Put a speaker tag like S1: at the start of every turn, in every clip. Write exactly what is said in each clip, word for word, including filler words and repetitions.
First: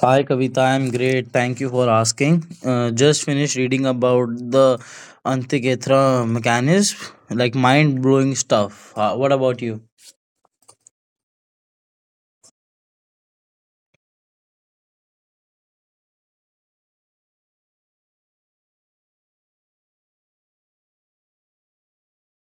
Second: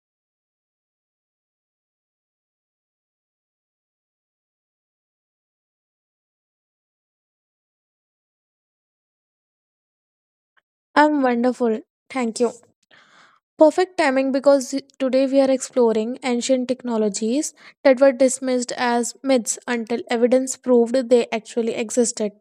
S1: Hi Kavita, I'm great. Thank you for asking. Uh, just finished reading about the Antikethra mechanism, like mind blowing stuff. Uh, what about you?
S2: I'm wonderful, thank you. Perfect timing because today we are exploring ancient technologies that were dismissed as myths until evidence proved they actually existed.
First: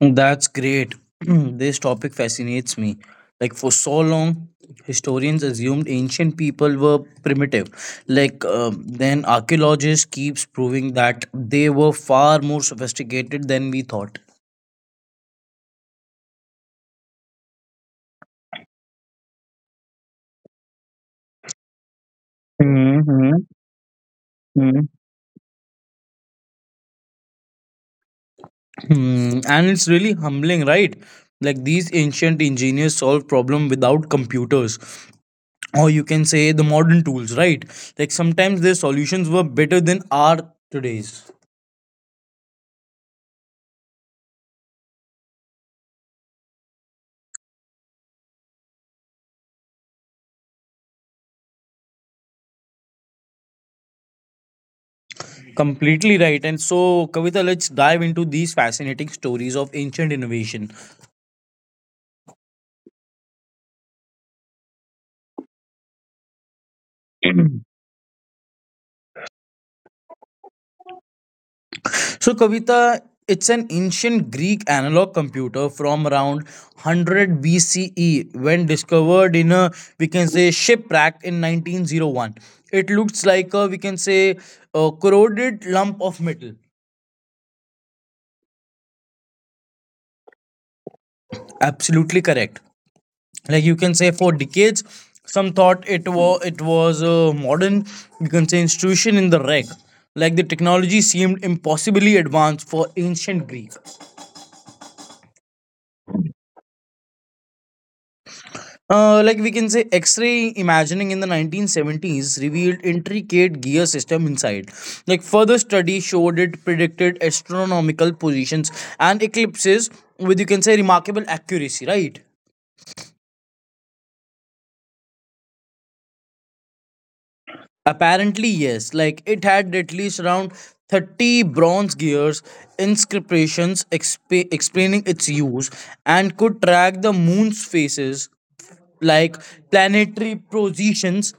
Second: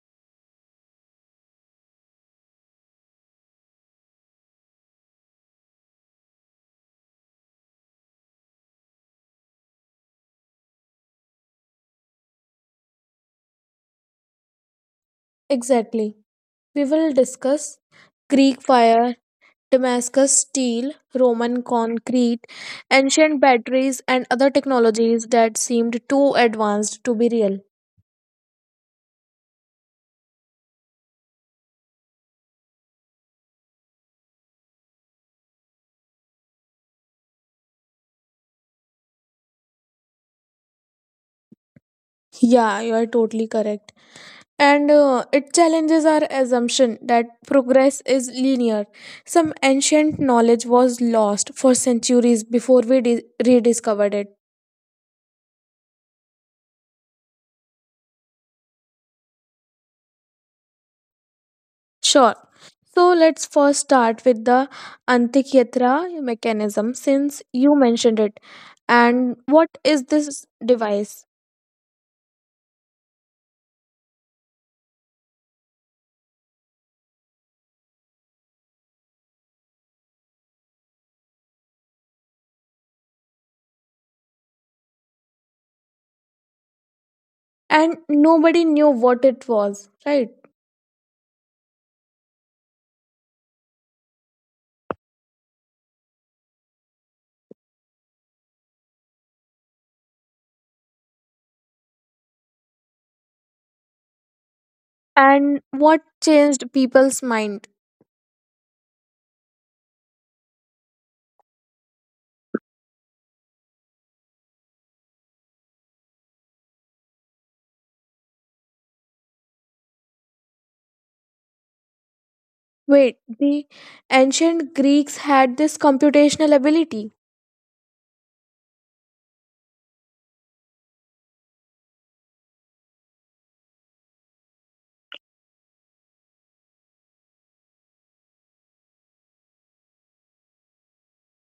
S1: That's great. This topic fascinates me. Like for so long, historians assumed ancient people were primitive. Like uh, then archaeologists keeps proving that they were far more sophisticated than we thought.
S2: Exactly. We will discuss Greek fire, Damascus steel, Roman concrete, ancient
S1: Hmm.
S2: batteries, and other technologies that seemed too advanced to be real.
S1: Hmm, and it's really humbling, right? Like these ancient engineers solve problem without computers, or you can say the modern tools, right? Like sometimes their solutions were better than our today's.
S2: Yeah, you are totally correct. And uh, It challenges our assumption that progress is linear. Some ancient knowledge was lost for centuries before we di- rediscovered it.
S1: Completely right. And so, Kavita, let's dive into these fascinating stories of ancient innovation.
S2: Sure. So let's first start with the Antikythera mechanism since you mentioned it. And what is this device?
S1: So, Kavita, it's an ancient Greek analog computer from around one hundred B C E when discovered in a, we can say, shipwreck in nineteen oh one. It looks like a, we can say, a corroded lump of metal.
S2: And nobody knew what it was, right?
S1: Absolutely correct. Like you can say, for decades, some thought it was it was a modern, you can say, institution in the wreck. Like the technology seemed impossibly advanced for ancient Greek.
S2: And what changed people's mind?
S1: Uh, like we can say x-ray imagining in the nineteen seventies revealed intricate gear system inside. Like further study showed it predicted astronomical positions and eclipses with, you can say, remarkable accuracy, right?
S2: Wait, the ancient Greeks had this computational ability.
S1: Apparently yes. Like it had at least around thirty bronze gears, inscriptions exp- explaining its use, and could track the moon's phases, like planetary positions,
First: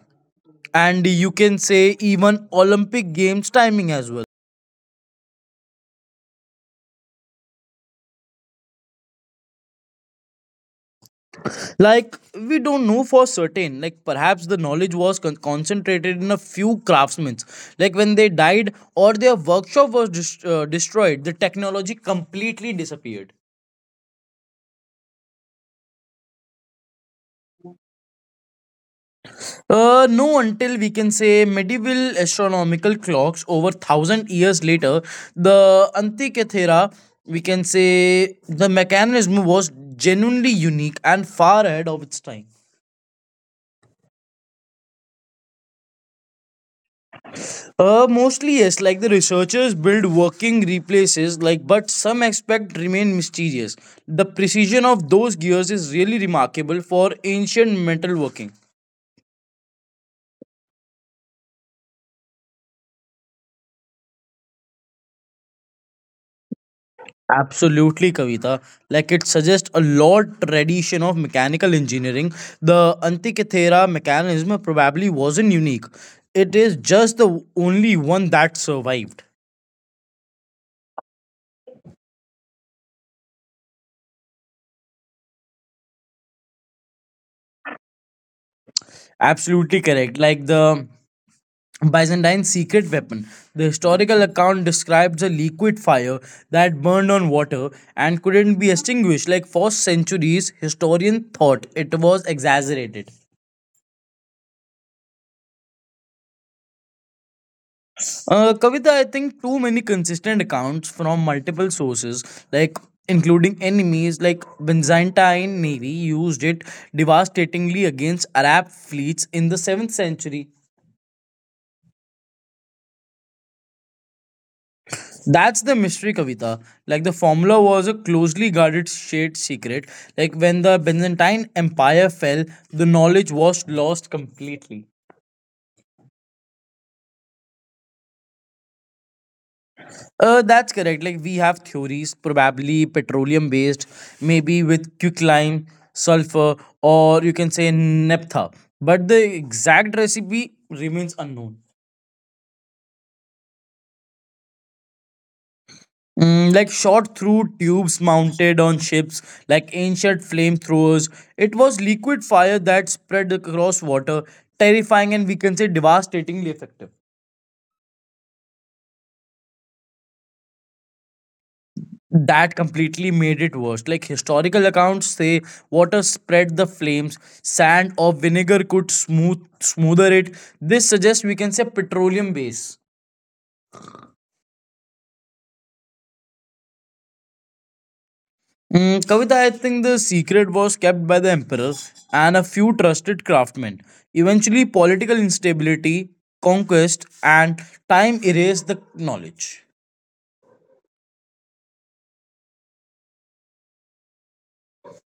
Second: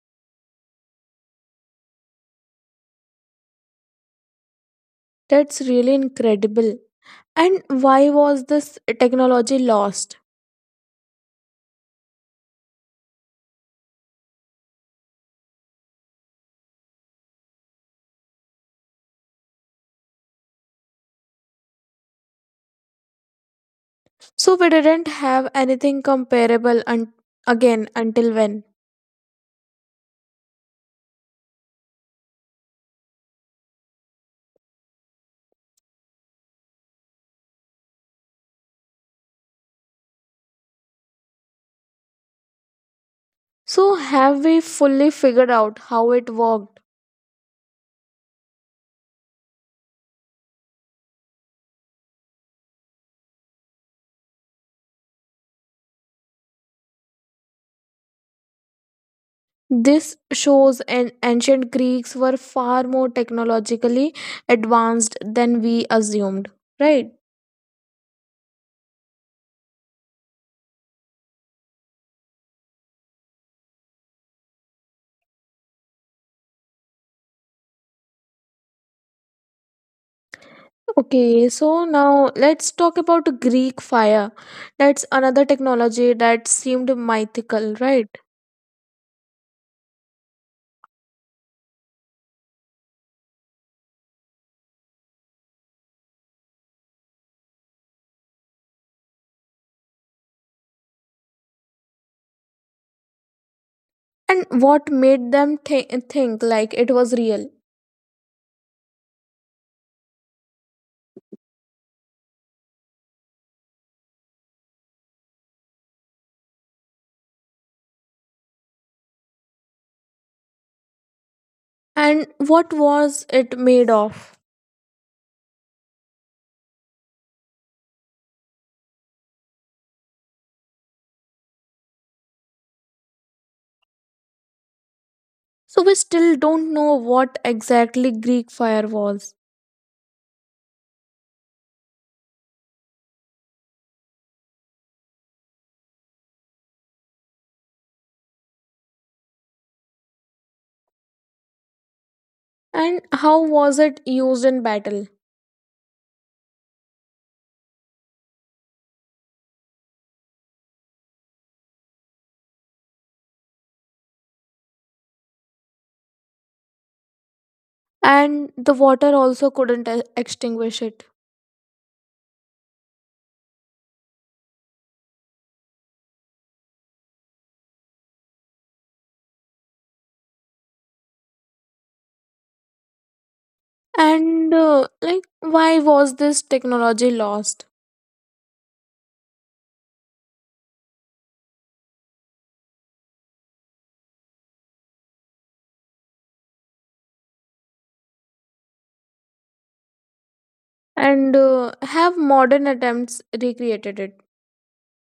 S1: and you can say even Olympic Games timing as well.
S2: That's really incredible. And why was this technology lost?
S1: Like we don't know for certain. Like perhaps the knowledge was con- concentrated in a few craftsmen. Like when they died or their workshop was dis- uh, destroyed, the technology completely disappeared.
S2: So we didn't have anything comparable un- again until when?
S1: Uh, no until we can say medieval astronomical clocks over thousand years later. The Antikythera, we can say, the mechanism was genuinely unique and far ahead of its time.
S2: So have we fully figured out how it worked?
S1: Uh, mostly yes. Like the researchers build working replaces, like but some aspects remain mysterious. The precision of those gears is really remarkable for ancient metalworking.
S2: This shows an ancient Greeks were far more technologically advanced than we assumed, right?
S1: Absolutely, Kavita. Like it suggests a lot tradition of mechanical engineering. The Antikythera mechanism probably wasn't unique. It is just the only one that survived.
S2: Okay, so now let's talk about Greek fire. That's another technology that seemed mythical, right?
S1: Absolutely correct. Like the Byzantine secret weapon. The historical account describes a liquid fire that burned on water and couldn't be extinguished. Like for centuries, historians thought it was exaggerated.
S2: And what made them thi- think like it was real?
S1: Uh, Kavita, I think too many consistent accounts from multiple sources, like including enemies. Like Byzantine navy used it devastatingly against Arab fleets in the seventh century.
S2: And what was it made of?
S1: That's the mystery, Kavita. Like the formula was a closely guarded state secret. Like when the Byzantine Empire fell, the knowledge was lost completely.
S2: So we still don't know what exactly Greek fire was.
S1: Uh, that's correct. Like we have theories, probably petroleum based, maybe with quicklime, sulfur, or you can say naphtha. But the exact recipe remains unknown.
S2: And how was it used in battle?
S1: Mm, like shot through tubes mounted on ships, like ancient flamethrowers. It was liquid fire that spread across water, terrifying and we can say devastatingly effective.
S2: And the water also couldn't e- extinguish it?
S1: That completely made it worse. Like historical accounts say, water spread the flames, sand or vinegar could smooth smoother it. This suggests, we can say, petroleum base.
S2: And uh, like why was this technology lost?
S1: Mm, Kavita, I think the secret was kept by the emperors and a few trusted craftsmen. Eventually, political instability, conquest, and time erased the knowledge.
S2: And uh, have modern attempts recreated it?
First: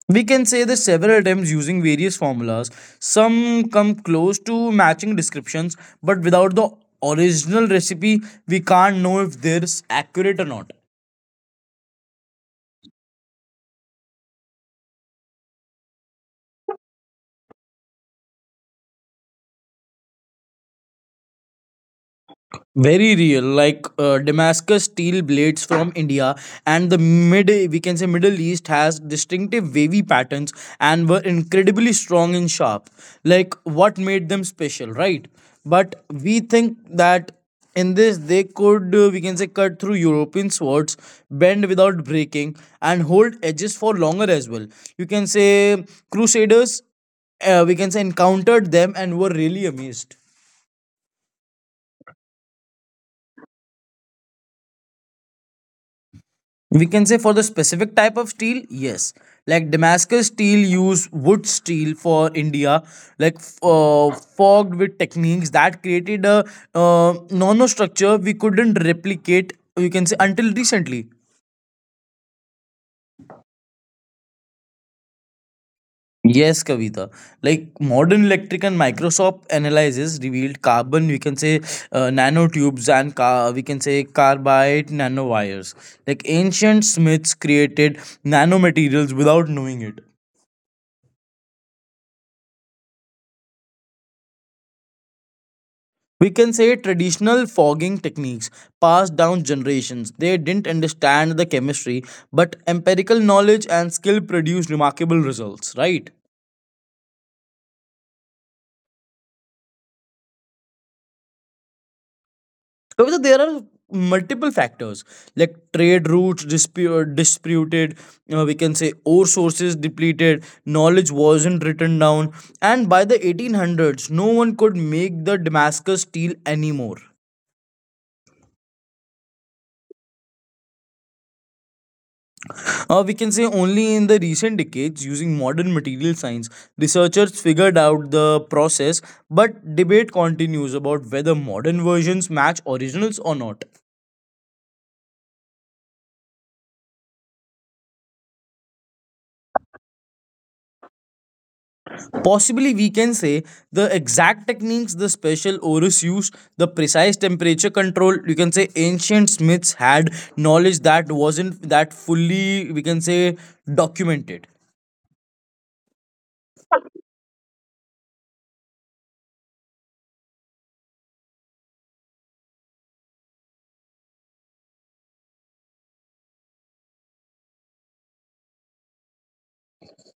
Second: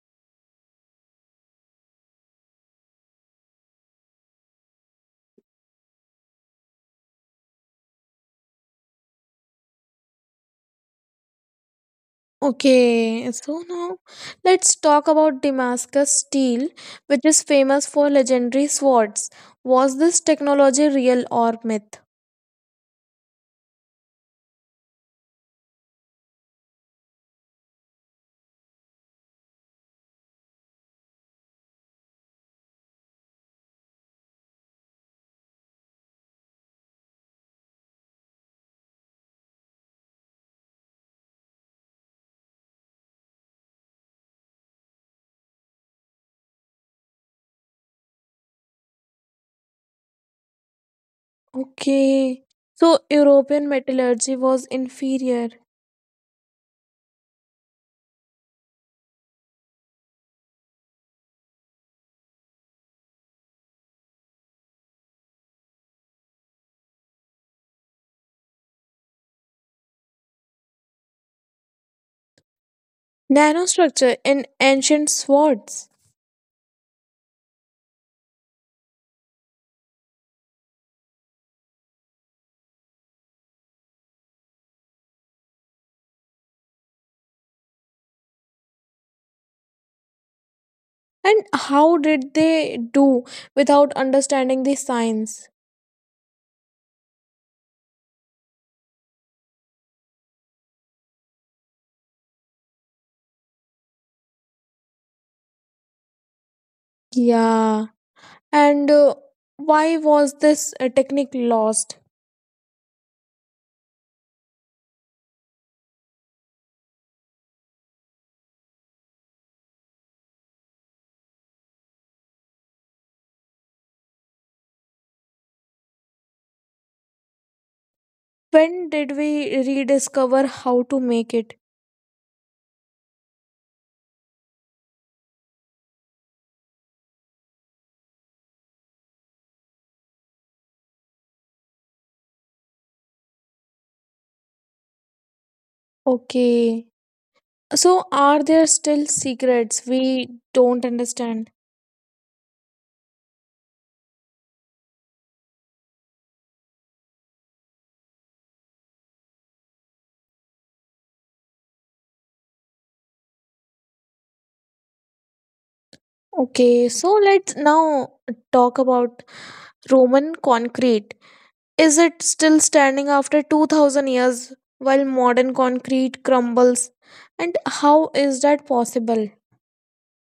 S1: We can say that several attempts using various formulas, some come close to matching descriptions, but without the original recipe, we can't know if they're accurate or not.
S2: Okay, so now let's talk about Damascus steel, which is famous for legendary swords. Was this technology real or myth?
S1: Very real. Like uh, Damascus steel blades from India and the mid we can say Middle East has distinctive wavy patterns and were incredibly strong and sharp. Like what made them special, right? But we think that in this they could, uh, we can say, cut through European swords, bend without breaking, and hold edges for longer as well. You can say Crusaders, uh, we can say, encountered them and were really amazed.
S2: Okay, so European metallurgy was inferior.
S1: We can say for the specific type of steel, yes. Like Damascus steel use wood steel for India, like f- uh, fogged with techniques that created a uh, nanostructure we couldn't replicate. You can say until recently.
S2: Nanostructure in ancient swords.
S1: Yes, Kavita. Like modern electric and Microsoft analysis revealed carbon, we can say, uh, nanotubes and car, we can say carbide nanowires. Like ancient Smiths created nanomaterials without knowing it.
S2: And how did they do without understanding the science?
S1: We can say traditional fogging techniques passed down generations. They didn't understand the chemistry, but empirical knowledge and skill produced remarkable results, right?
S2: Yeah, and uh, why was this uh, technique lost?
S1: Because there are multiple factors, like trade routes dispute, disputed, uh, we can say ore sources depleted, knowledge wasn't written down, and by the eighteen hundreds no one could make the Damascus steel anymore.
S2: When did we rediscover how to make it?
S1: Uh, we can say only in the recent decades, using modern material science, researchers figured out the process, but debate continues about whether modern versions match originals or not.
S2: Okay. So, are there still secrets we don't understand?
S1: Possibly, we can say, the exact techniques, the special orus use, the precise temperature control. You can say ancient Smiths had knowledge that wasn't that fully, we can say, documented.
S2: Okay, so let's now talk about Roman concrete. Is it still standing after two thousand years while modern concrete crumbles? And how is that possible?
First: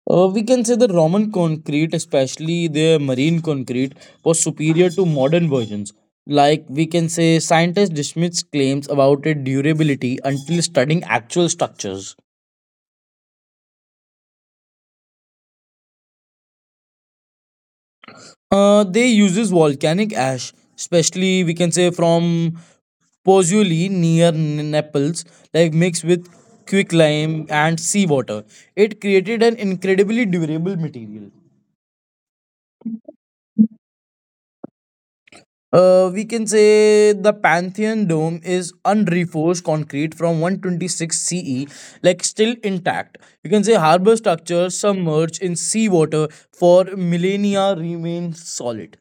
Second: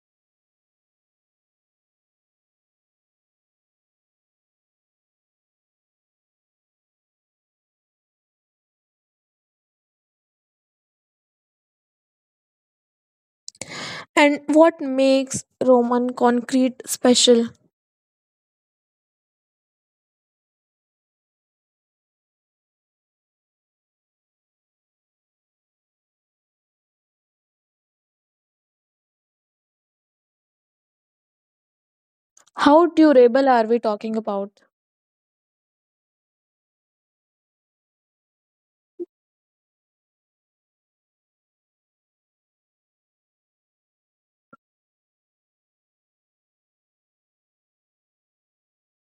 S1: Uh, we can say the Roman concrete, especially their marine concrete, was superior to modern versions. Like we can say, scientists dismissed claims about its durability until studying actual structures.
S2: And what makes Roman concrete special?
S1: Uh, they uses volcanic ash, especially we can say from Pozzuoli near N- Naples, like mixed with quicklime and seawater. It created an incredibly durable material.
S2: How durable are we talking about?
S1: Uh, we can say the Pantheon dome is unreforced concrete from one twenty-six C E, like still intact. You can say harbor structures submerged in seawater for millennia remain solid.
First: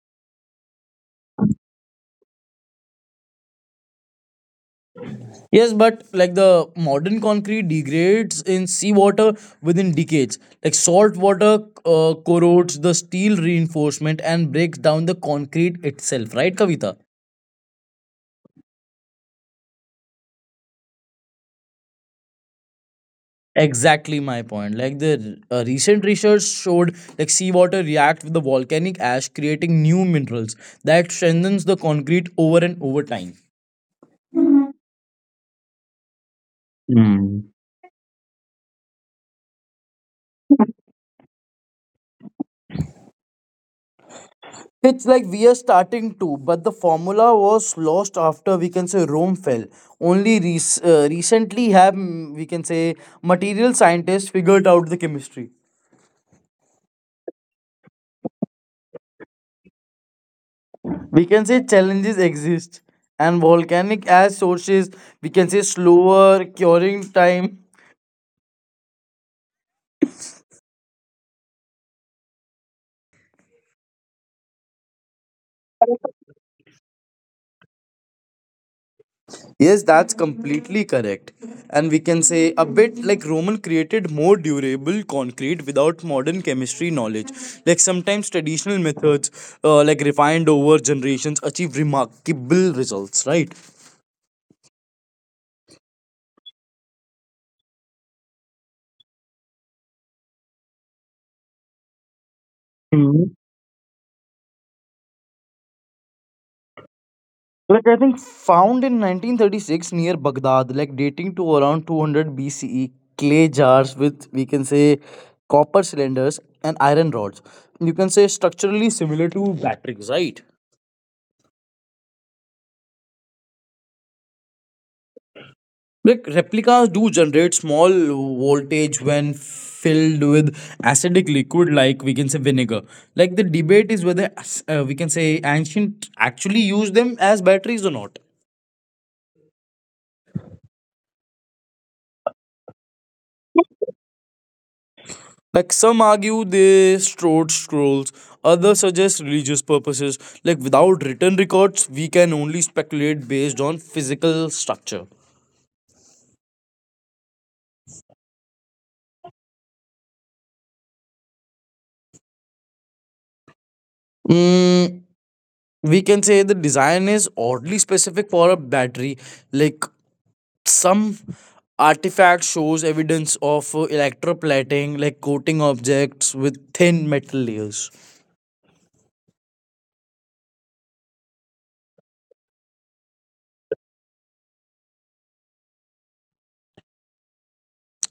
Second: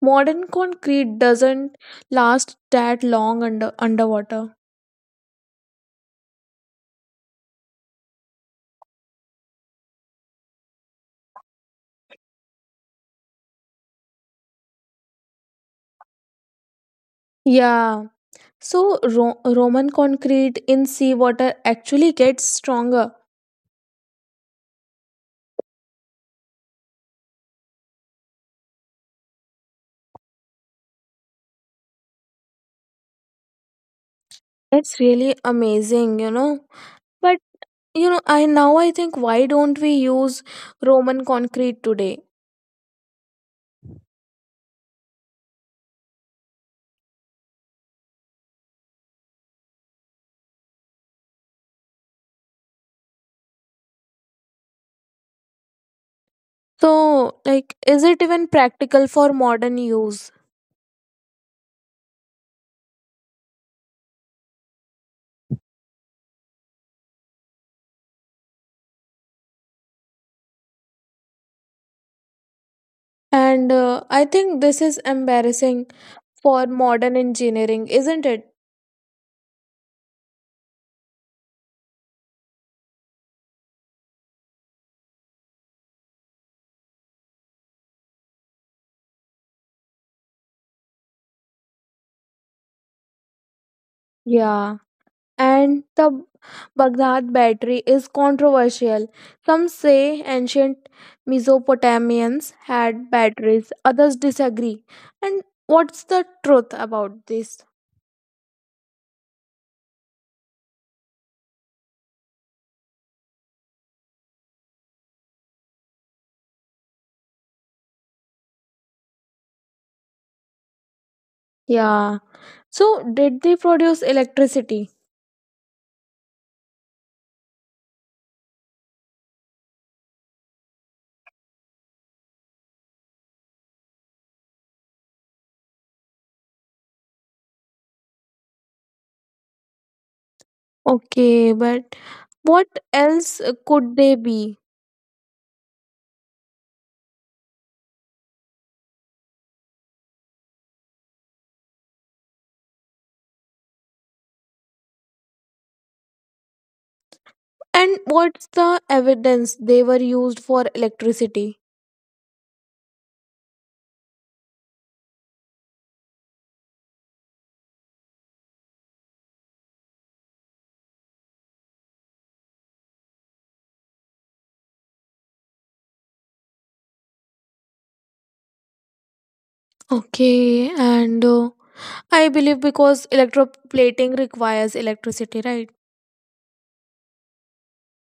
S2: Modern concrete doesn't last that long under underwater.
S1: Yes, but like the modern concrete degrades in seawater within decades. Like salt water uh, corrodes the steel reinforcement and breaks down the concrete itself, right, Kavita?
S2: Yeah. So Ro- Roman concrete in seawater actually gets stronger.
S1: Exactly my point. Like the uh, recent research showed, like seawater react with the volcanic ash, creating new minerals that strengthens the concrete over and over time.
S2: That's really amazing, you know. But
S1: Mm.
S2: you know, I now I think, why don't we use Roman concrete today?
S1: It's like we are starting to, but the formula was lost after we can say Rome fell. Only rec- uh, recently have mm, we can say material scientists figured out the chemistry.
S2: So like, is it even practical for modern use?
S1: We can say challenges exist, and volcanic ash sources, we can say, slower curing time.
S2: And uh, I think this is embarrassing for modern engineering, isn't it?
S1: Yes, that's completely correct. And we can say a bit like Roman created more durable concrete without modern chemistry knowledge. Like sometimes traditional methods, uh, like refined over generations, achieve remarkable results, right?
S2: Yeah. And the Baghdad battery is controversial. Some say ancient Mesopotamians had
S1: Hmm.
S2: batteries, others disagree. And what's the truth about this?
S1: Like I think found in nineteen thirty-six near Baghdad, like dating to around two hundred B C E, clay jars with we can say copper cylinders and iron rods. You can say structurally similar to batteries, right?
S2: Yeah. So, did they produce electricity?
S1: Like replicas do generate small voltage when filled with acidic liquid, like we can say vinegar. Like the debate is whether uh, we can say ancient actually used them as batteries or not.
S2: Okay, but what else could they be?
S1: Like some argue they stored scrolls, others suggest religious purposes. Like without written records, we can only speculate based on physical structure.
S2: And what's the evidence they were used for electricity?
S1: Mm, we can say the design is oddly specific for a battery. Like some artifact shows evidence of uh, electroplating, like coating objects with thin metal layers.
S2: Okay, and uh, I believe because electroplating requires electricity, right?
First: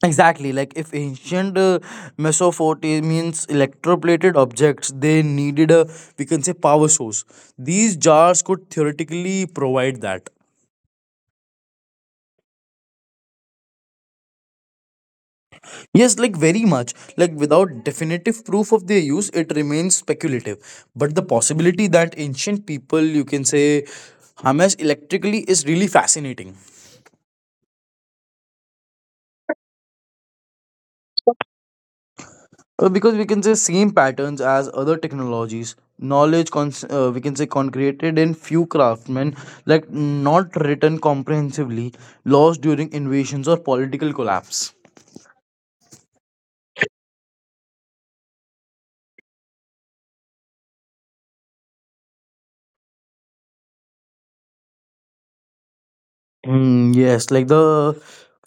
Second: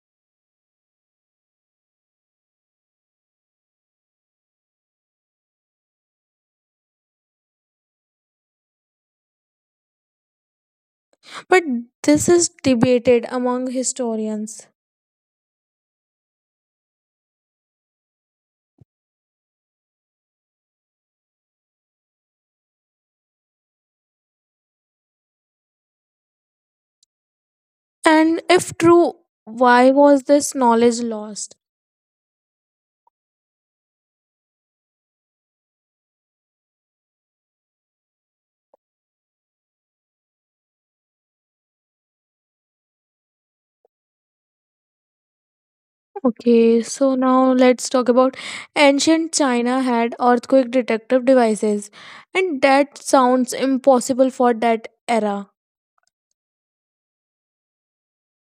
S1: Exactly. Like if ancient uh, Mesopotamians electroplated objects, they needed a, we can say, power source. These jars could theoretically provide that.
S2: But this is debated among historians.
S1: Yes, like very much. Like without definitive proof of their use, it remains speculative, but the possibility that ancient people, you can say, harness electrically is really fascinating.
S2: And if true, why was this knowledge lost?
S1: Uh, because we can say same patterns as other technologies, knowledge cons- uh, we can say concreted in few craftsmen, like not written comprehensively, lost during invasions or political collapse.
S2: Okay, so now let's talk about ancient China had earthquake detective devices, and that sounds impossible for that era.
S1: Mm, yes, like the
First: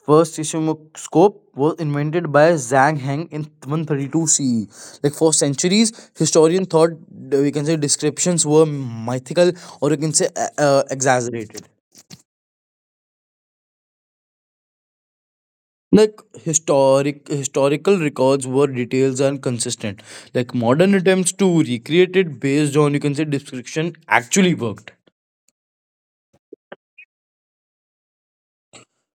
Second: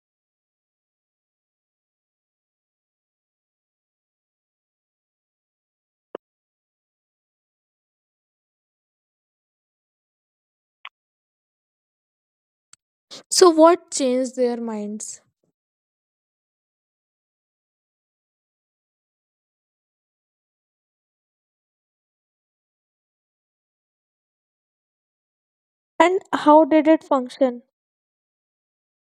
S1: first seismoscope was invented by Zhang Heng in one thirty-two C E. Like for centuries, historians thought uh, we can say descriptions were mythical, or you can say uh, uh, exaggerated.
S2: So, what changed their minds?
S1: Like historic historical records were details and consistent. Like modern attempts to recreate it based on, you can say, description actually worked.
S2: And how did it function?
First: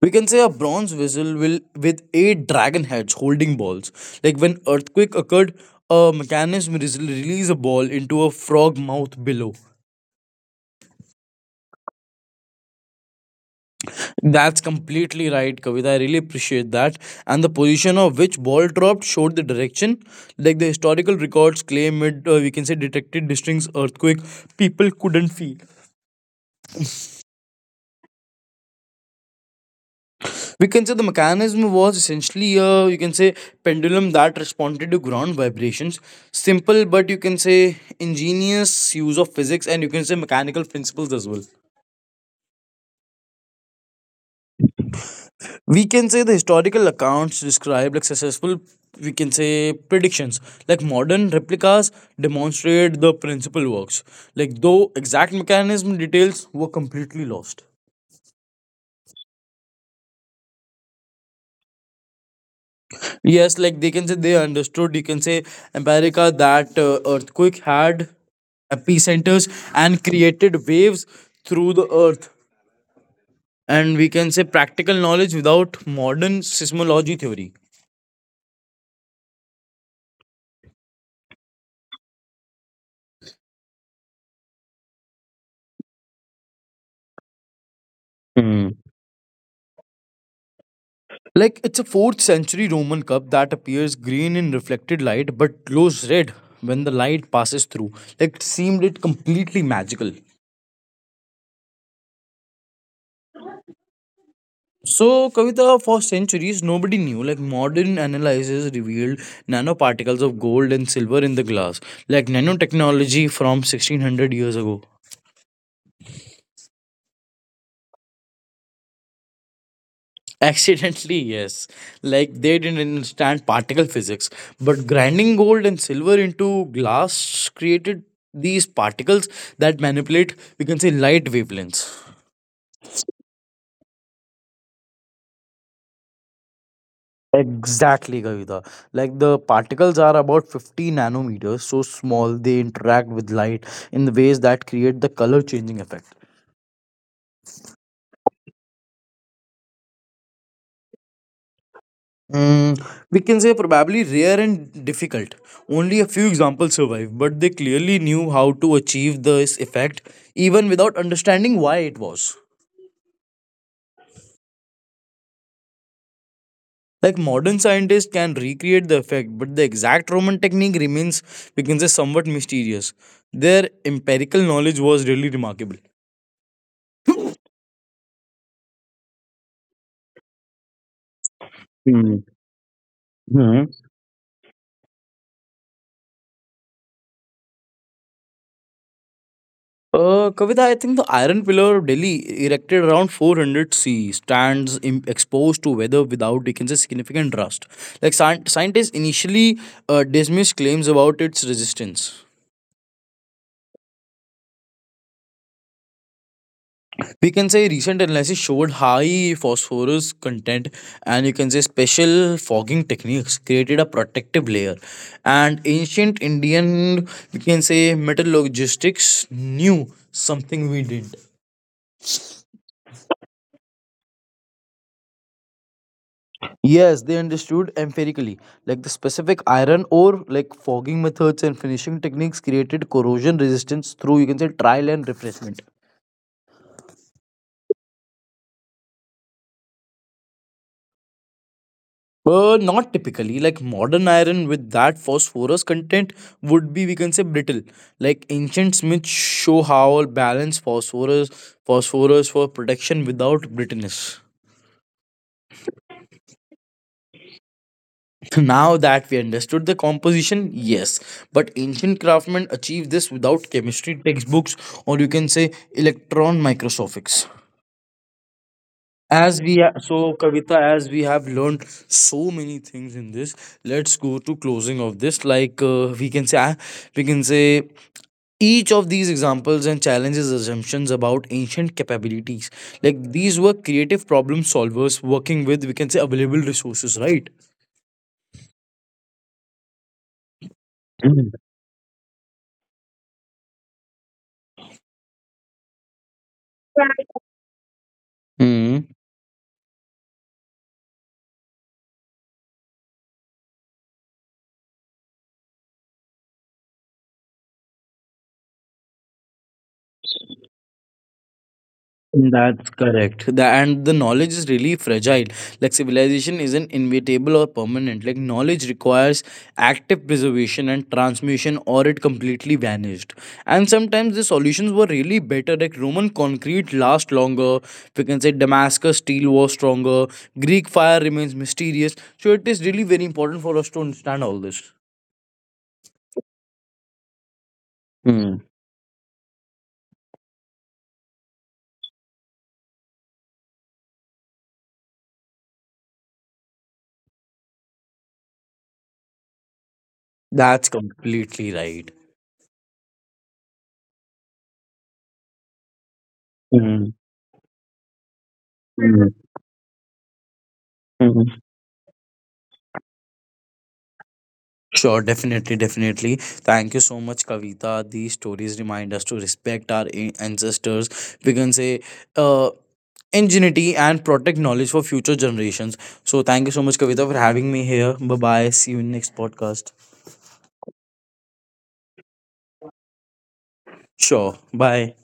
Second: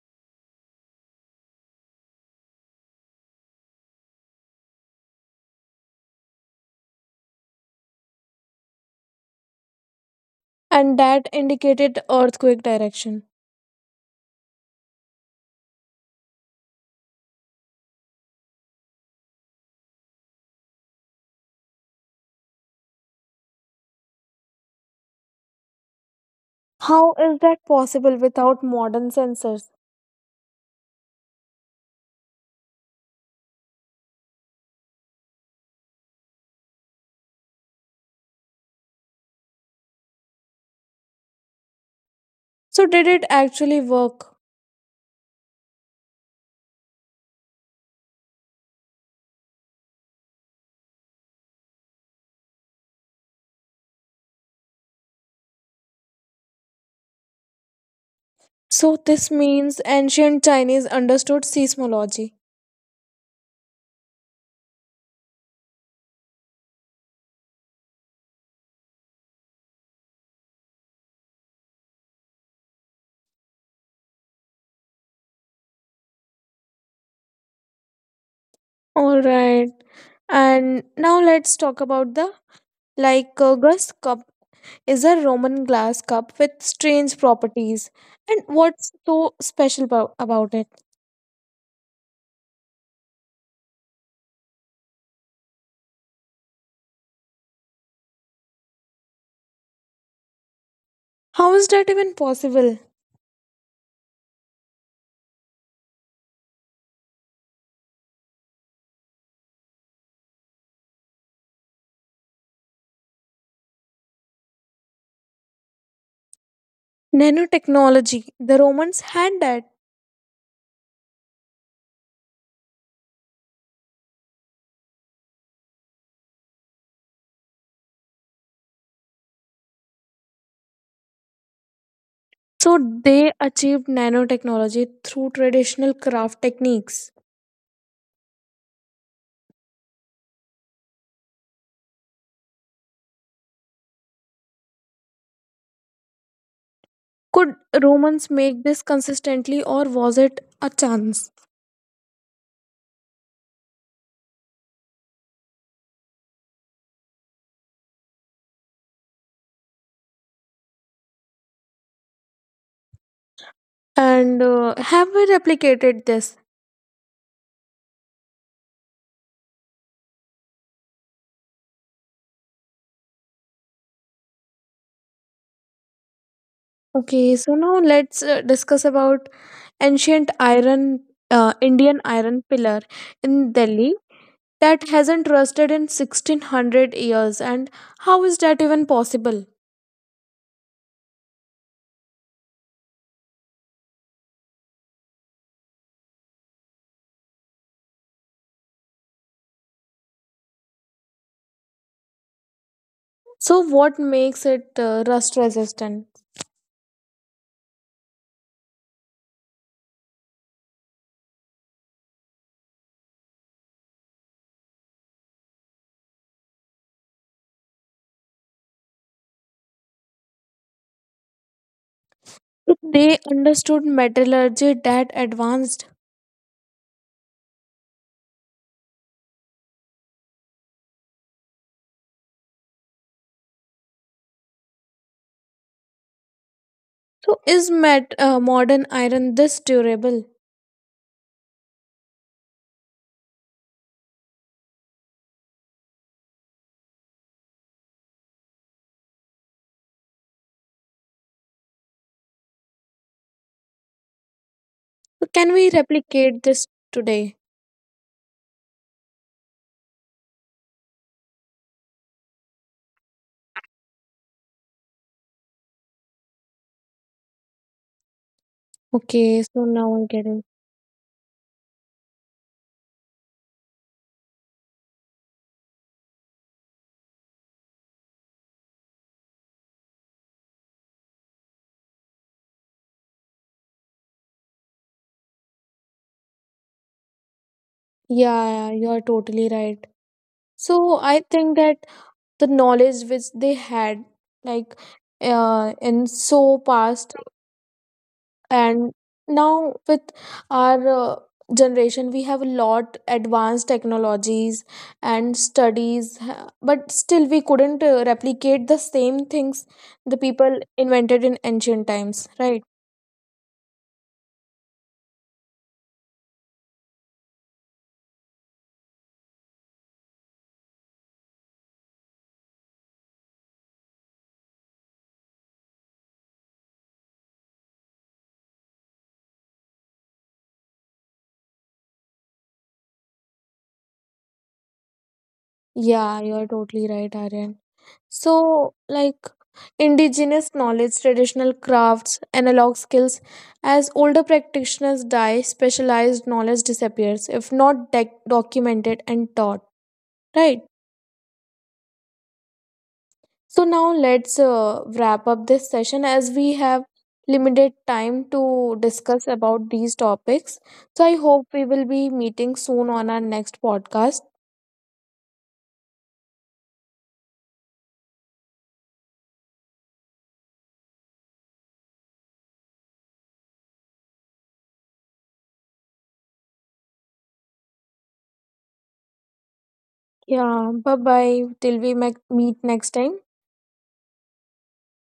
S1: We can say a bronze vessel will with eight dragon heads holding balls. Like when earthquake occurred, a mechanism res- released a ball into a frog mouth below.
S2: And that indicated earthquake direction.
S1: That's completely right, Kavita. I really appreciate that. And the position of which ball dropped showed the direction. Like the historical records claim it, uh, we can say, detected distinct earthquake people couldn't feel.
S2: How is that possible without modern sensors?
S1: We can say the mechanism was essentially a, you can say, pendulum that responded to ground vibrations. Simple, but you can say ingenious use of physics and you can say mechanical principles as well.
S2: So, did it actually work?
S1: We can say the historical accounts describe like successful, we can say, predictions. Like modern replicas demonstrate the principal works, like though exact mechanism details were completely lost.
S2: So this means ancient Chinese understood seismology.
S1: Yes, like they can say they understood, you can say, america that uh, earthquake had epicenters and created waves through the earth, and we can say practical knowledge without modern seismology theory.
S2: All right. And now let's talk about the Lycurgus cup is a Roman glass cup with strange properties. And what's so special about, about it?
S1: Like it's a fourth century Roman cup that appears green in reflected light but glows red when the light passes through. Like it seemed it completely magical.
S2: How is that even possible?
S1: So, Kavita, for centuries, nobody knew. Like, modern analysis revealed nanoparticles of gold and silver in the glass, like nanotechnology from sixteen hundred years ago.
S2: Nanotechnology. The Romans had that.
S1: Accidentally, yes. Like they didn't understand particle physics, but grinding gold and silver into glass created these particles that manipulate, we can say, light wavelengths.
S2: So they achieved nanotechnology through traditional craft techniques.
S1: Exactly, Kavita. Like the particles are about fifty nanometers, so small they interact with light in the ways that create the color changing effect.
S2: Could Romans make this consistently or was it a chance?
S1: Mm, we can say probably rare and difficult. Only a few examples survive, but they clearly knew how to achieve this effect even without understanding why it was.
S2: And uh, have we replicated this?
S1: Like modern scientists can recreate the effect, but the exact Roman technique remains, we can say, somewhat mysterious. Their empirical knowledge was really remarkable.
S2: Okay, so now let's uh, discuss about ancient iron, uh, Indian iron pillar in
S1: Hmm.
S2: Delhi that hasn't rusted in sixteen hundred years, and how is that even possible?
S1: Uh, Kavita, I think the Iron Pillar of Delhi, erected around four hundred C stands im- exposed to weather without, you can say, significant rust. Like scien- scientists initially uh, dismissed claims about its resistance.
S2: So, what makes it uh, rust resistant?
S1: We can say recent analysis showed high phosphorus content, and you can say special fogging techniques created a protective layer. And ancient Indian, we can say, metallurgists knew something we did.
S2: So they understood metallurgy that advanced.
S1: Yes, they understood empirically, like the specific iron ore, like fogging methods and finishing techniques created corrosion resistance through, you can say, trial and replacement.
S2: So, is met, uh, modern iron this durable?
S1: Uh, not typically. Like modern iron with that phosphorus content would be, we can say, brittle. Like ancient smiths show how balance phosphorus phosphorus for protection without brittleness.
S2: So can we replicate this today?
S1: So now that we understood the composition, yes, but ancient craftsmen achieved this without chemistry textbooks or, you can say, electron microscopics. As
S2: Okay,
S1: we
S2: so
S1: ha-
S2: now I
S1: so
S2: get it.
S1: Kavita, as we have learned so many things in this, let's go to closing of this. Like uh, we can say, I- we can say each of these examples and challenges assumptions about ancient capabilities. Like these were creative problem solvers working with, we can say, available resources, right?
S2: Yeah, you're totally right. So I
S1: Mm.
S2: think that the knowledge which they had, like, uh, in so past
S1: Mm.
S2: and now with our uh, generation, we have a lot advanced technologies and studies, ha- but still we couldn't uh, replicate the same things the people invented in ancient times, right?
S1: That's correct. The, and the knowledge is really fragile. Like civilization isn't inevitable or permanent. Like knowledge requires active preservation and transmission, or it completely vanished. And sometimes the solutions were really better. Like Roman concrete lasts longer. We can say Damascus steel was stronger. Greek fire remains mysterious. So it is really very important for us to understand all this.
S2: Yeah, you're totally right, Aryan.
S1: Hmm.
S2: So, like indigenous knowledge, traditional crafts, analog skills, as older practitioners die, specialized knowledge disappears if not dec documented and taught, right?
S1: That's completely right.
S2: So, now let's uh, wrap up this session as we have
S1: Hmm.
S2: limited time to discuss about these topics. So, I
S1: Hmm.
S2: hope we will be meeting soon on our next podcast.
S1: Sure, definitely, definitely. Thank you so much, Kavita. These stories remind us to respect our a- ancestors. We can say, uh, ingenuity and protect knowledge for future generations. So, thank you so much, Kavita, for having me here. Bye bye. See you in next podcast.
S2: Yeah, bye bye. Till we mac- meet next time.
S1: Sure. Bye.